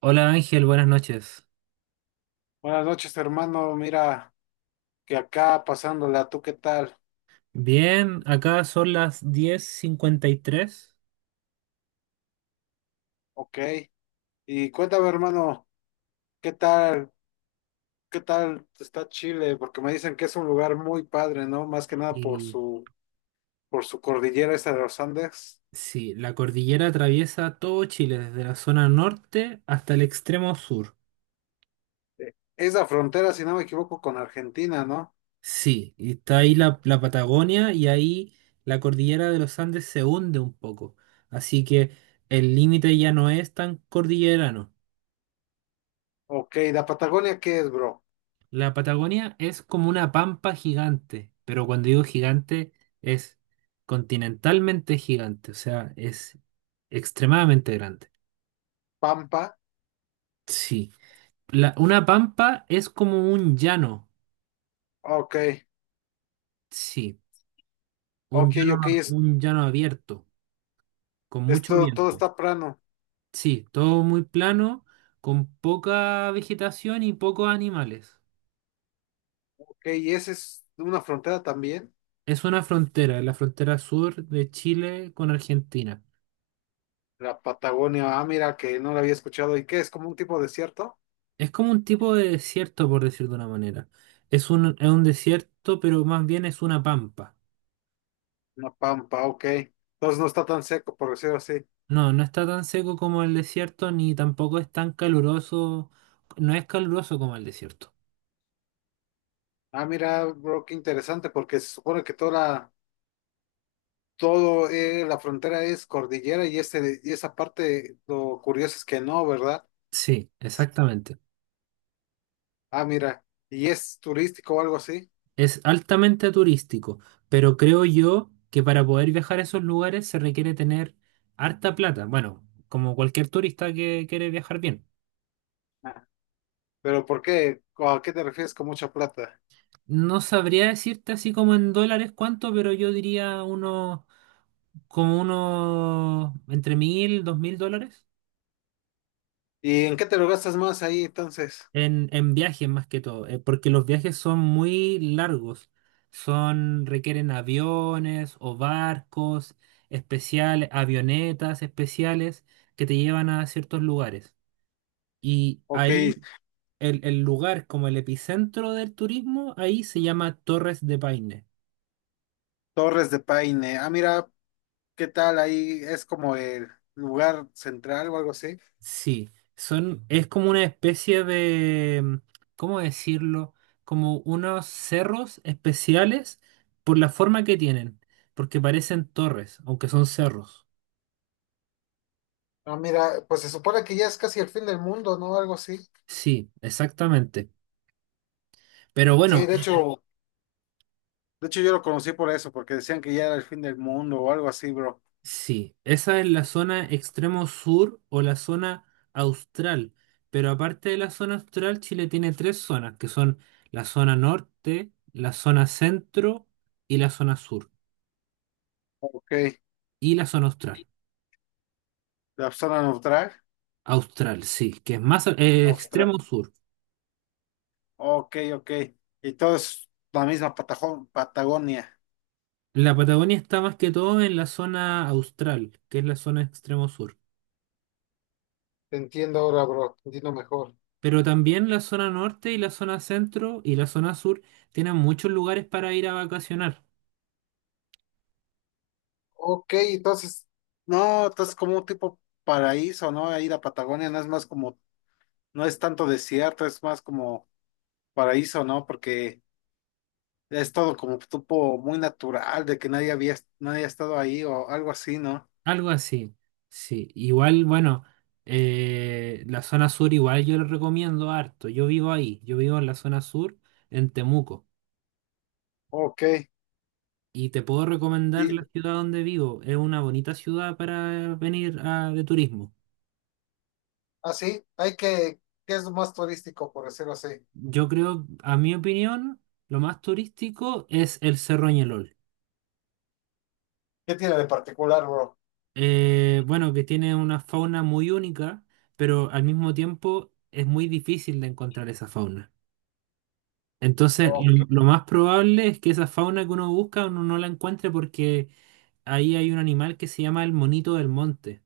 Hola Ángel, buenas noches. Buenas noches, hermano. Mira, que acá pasándola, ¿tú qué tal? Bien, acá son las 10:53 Ok. Y cuéntame, hermano, ¿qué tal? ¿Qué tal está Chile? Porque me dicen que es un lugar muy padre, ¿no? Más que nada por y tres y su, por su cordillera esta de los Andes. sí, la cordillera atraviesa todo Chile, desde la zona norte hasta el extremo sur. Es la frontera, si no me equivoco, con Argentina, ¿no? Sí, y está ahí la Patagonia y ahí la cordillera de los Andes se hunde un poco. Así que el límite ya no es tan cordillerano. Ok, ¿la Patagonia qué es, bro? La Patagonia es como una pampa gigante, pero cuando digo gigante es continentalmente gigante, o sea, es extremadamente grande. ¿Pampa? Sí. Una pampa es como un llano, Ok, sí, un ok, llano, ok, es, un llano abierto, con mucho esto todo viento. está plano. Sí, todo muy plano, con poca vegetación y pocos animales. Ok, ¿y esa es una frontera también? Es una frontera, la frontera sur de Chile con Argentina. La Patagonia, ah, mira, que no la había escuchado. ¿Y qué? ¿Es como un tipo desierto? Es como un tipo de desierto, por decir de una manera. Es un desierto, pero más bien es una pampa. Una pampa, ok. Entonces no está tan seco, por decirlo así. No, no está tan seco como el desierto, ni tampoco es tan caluroso. No es caluroso como el desierto. Ah, mira, bro, qué interesante, porque se supone que toda la, todo, la frontera es cordillera y, este, y esa parte, lo curioso es que no, ¿verdad? Sí, exactamente. Ah, mira, y es turístico o algo así. Es altamente turístico, pero creo yo que para poder viajar a esos lugares se requiere tener harta plata. Bueno, como cualquier turista que quiere viajar bien. Ah. Pero ¿por qué? ¿O ¿A qué te refieres con mucha plata? No sabría decirte así como en dólares cuánto, pero yo diría unos, como unos entre 1.000, 2.000 dólares ¿Y en qué te lo gastas más ahí entonces? en viajes más que todo, porque los viajes son muy largos, son, requieren aviones o barcos especiales, avionetas especiales que te llevan a ciertos lugares. Y Ok, ahí el lugar como el epicentro del turismo, ahí se llama Torres de Paine. Torres de Paine. Ah, mira, ¿qué tal ahí? Es como el lugar central o algo así. Sí, son, es como una especie de, ¿cómo decirlo? Como unos cerros especiales por la forma que tienen, porque parecen torres, aunque son cerros. Ah, mira, pues se supone que ya es casi el fin del mundo, ¿no? Algo así. Sí, exactamente. Pero Sí, bueno, de hecho yo lo conocí por eso, porque decían que ya era el fin del mundo o algo así, bro. sí, esa es la zona extremo sur o la zona austral. Pero aparte de la zona austral, Chile tiene tres zonas, que son la zona norte, la zona centro y la zona sur, Ok, y la zona austral. la zona neutral, Austral, sí, que es más Australia. extremo sur. Ok, ok. Y todo es la misma Patajo- Patagonia. La Patagonia está más que todo en la zona austral, que es la zona extremo sur. Te entiendo ahora, bro, te entiendo mejor. Pero también la zona norte y la zona centro y la zona sur tienen muchos lugares para ir a vacacionar. Ok, entonces, no, entonces como un tipo paraíso, ¿no? Ahí la Patagonia no es más como, no es tanto desierto, es más como paraíso, ¿no? Porque es todo como tipo muy natural, de que nadie había, nadie ha estado ahí o algo así, ¿no? Algo así, sí. Igual, bueno, la zona sur igual yo le recomiendo harto. Yo vivo ahí, yo vivo en la zona sur, en Temuco. Ok. Y te puedo recomendar Y la ciudad donde vivo. Es una bonita ciudad para de turismo. así, hay que, ¿qué es lo más turístico, por decirlo así? Yo creo, a mi opinión, lo más turístico es el Cerro Ñelol. ¿Qué tiene de particular, bro? Bueno, que tiene una fauna muy única, pero al mismo tiempo es muy difícil de encontrar esa fauna. Entonces, Ok. Lo más probable es que esa fauna que uno busca uno no la encuentre porque ahí hay un animal que se llama el monito del monte.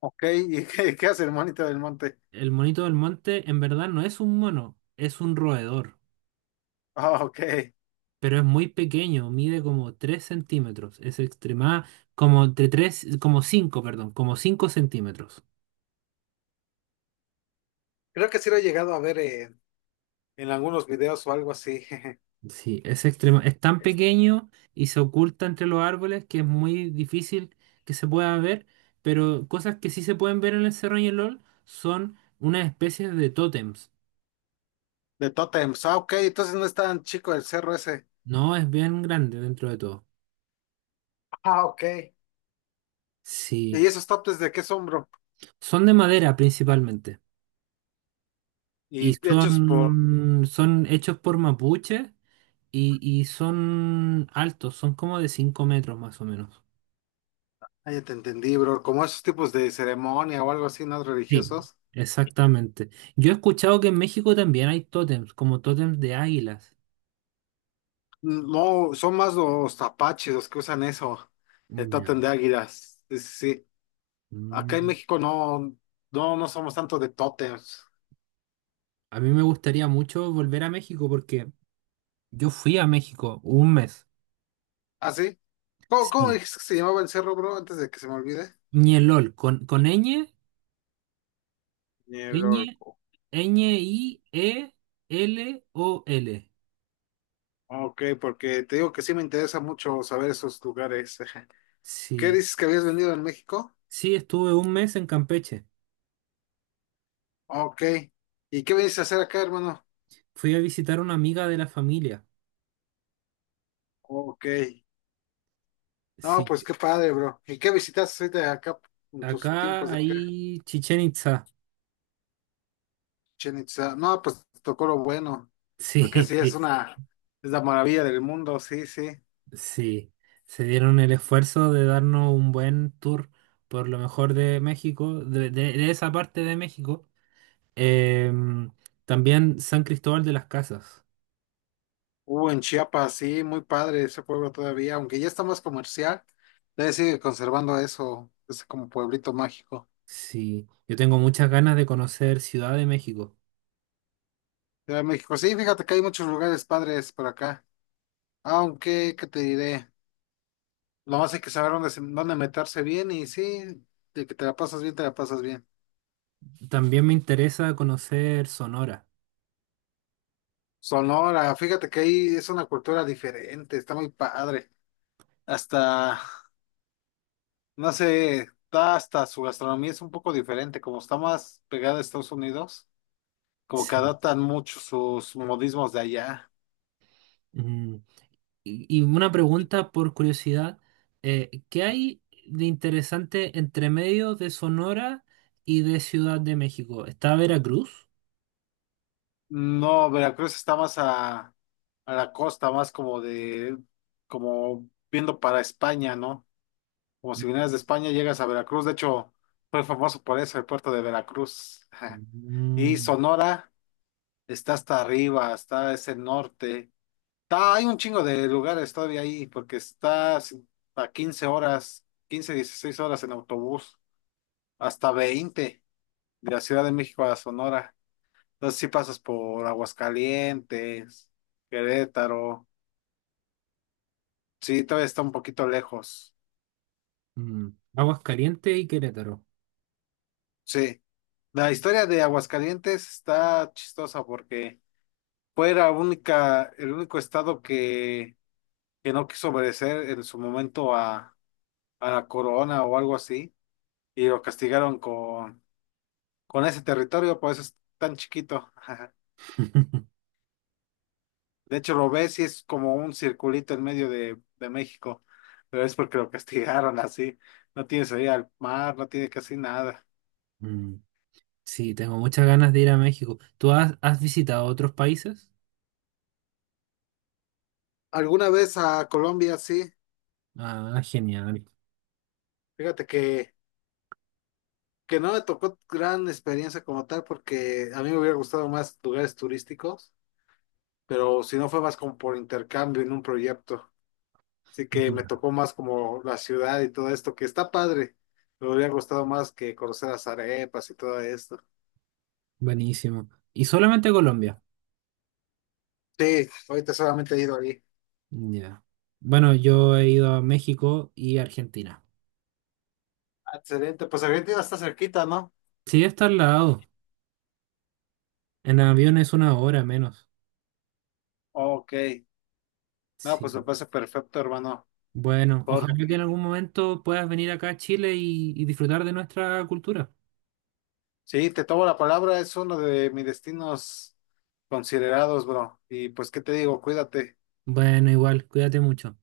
Ok, ¿y qué, qué hace el monito del monte? El monito del monte en verdad no es un mono, es un roedor. Ah, ok. Pero es muy pequeño, mide como 3 centímetros, es extrema, como entre 3 como 5, perdón, como 5 centímetros. Creo que sí lo he llegado a ver en algunos videos o algo así. Sí, es extrema, es tan pequeño y se oculta entre los árboles que es muy difícil que se pueda ver, pero cosas que sí se pueden ver en el Cerro LOL son unas especies de tótems. De tótems. Ah, ok, entonces no es tan chico el cerro ese. No, es bien grande dentro de todo. Ah, ok. Sí, ¿Y esos tótems de qué son, bro? son de madera principalmente y Y hechos por. son, son hechos por mapuches. Y son altos, son como de 5 metros más o menos. Ah, ya te entendí, bro. Como esos tipos de ceremonia o algo así, ¿no? Sí. Religiosos. Exactamente. Yo he escuchado que en México también hay tótems, como tótems de águilas. No, son más los apaches los que usan eso, el Ya. tótem de águilas. Sí, sí, sí. Acá en Mm. México no, no, no somos tanto de tótems. A mí me gustaría mucho volver a México porque yo fui a México un mes. ¿Ah, sí? ¿Cómo, cómo Sí. dijiste que se llamaba el cerro, bro, antes de que se me olvide? Ñelol, con ñ, Ni el ñ, Orco. ñ, i, e, l, o, l. Ok, porque te digo que sí me interesa mucho saber esos lugares. ¿Qué Sí. dices que habías venido en México? Sí, estuve un mes en Campeche. Ok. ¿Y qué vienes a hacer acá, hermano? Fui a visitar a una amiga de la familia. Ok. No, Sí. pues qué padre, bro. ¿Y qué visitas ahorita acá en tus Acá tiempos de acá? hay Chichen Itza. Chichén Itzá. No, pues tocó lo bueno, porque Sí, sí, es sí, una, es la maravilla del mundo, sí, sí. sí. Se dieron el esfuerzo de darnos un buen tour por lo mejor de México, de, de esa parte de México. Em, También San Cristóbal de las Casas. Hubo en Chiapas, sí, muy padre ese pueblo todavía, aunque ya está más comercial, todavía sigue conservando eso, ese como pueblito mágico. Sí, yo tengo muchas ganas de conocer Ciudad de México. Ciudad de México, sí, fíjate que hay muchos lugares padres por acá, aunque, ¿qué te diré? Lo más hay que saber dónde, se- dónde meterse bien y sí, de que te la pasas bien, te la pasas bien. También me interesa conocer Sonora. Sonora, fíjate que ahí es una cultura diferente, está muy padre. Hasta, no sé, está hasta su gastronomía es un poco diferente, como está más pegada a Estados Unidos, como que Sí. adaptan mucho sus modismos de allá. Mm. Y una pregunta por curiosidad, ¿qué hay de interesante entre medio de Sonora y de Ciudad de México? ¿Está Veracruz? No, Veracruz está más a la costa, más como de, como viendo para España, ¿no? Como si vinieras de España, llegas a Veracruz. De hecho, fue famoso por eso, el puerto de Veracruz. Y Mm, Sonora. Está hasta arriba, está ese norte. Está, hay un chingo de lugares todavía ahí, porque está si, a 15 horas, 15 16 horas en autobús, hasta 20 de la Ciudad de México a la Sonora. Entonces sí pasas por Aguascalientes, Querétaro. Sí, todavía está un poquito lejos. mm, Aguascalientes y Querétaro. Sí. La historia de Aguascalientes está chistosa porque fue la única, el único estado que no quiso obedecer en su momento a la corona o algo así, y lo castigaron con ese territorio, por eso es tan chiquito. De hecho, lo ves y es como un circulito en medio de México, pero es porque lo castigaron así. No tiene salida al mar, no tiene casi nada. Mm, sí, tengo muchas ganas de ir a México. ¿Tú has visitado otros países? Alguna vez a Colombia, sí. Ah, genial. Fíjate que no me tocó gran experiencia como tal, porque a mí me hubiera gustado más lugares turísticos, pero si no fue más como por intercambio en un proyecto. Así que me Ya, tocó más como la ciudad y todo esto, que está padre. Me hubiera gustado más que conocer las arepas y todo esto. buenísimo. ¿Y solamente Colombia? Sí, ahorita solamente he ido ahí. Ya. Bueno, yo he ido a México y Argentina. Excelente, pues Argentina está cerquita, ¿no? Sí, está al lado. En avión es una hora menos. Ok, no, pues me Sí. parece perfecto, hermano. Bueno, Por... ojalá que en algún momento puedas venir acá a Chile y disfrutar de nuestra cultura. Sí, te tomo la palabra, es uno de mis destinos considerados, bro. Y pues, ¿qué te digo? Cuídate. Bueno, igual, cuídate mucho.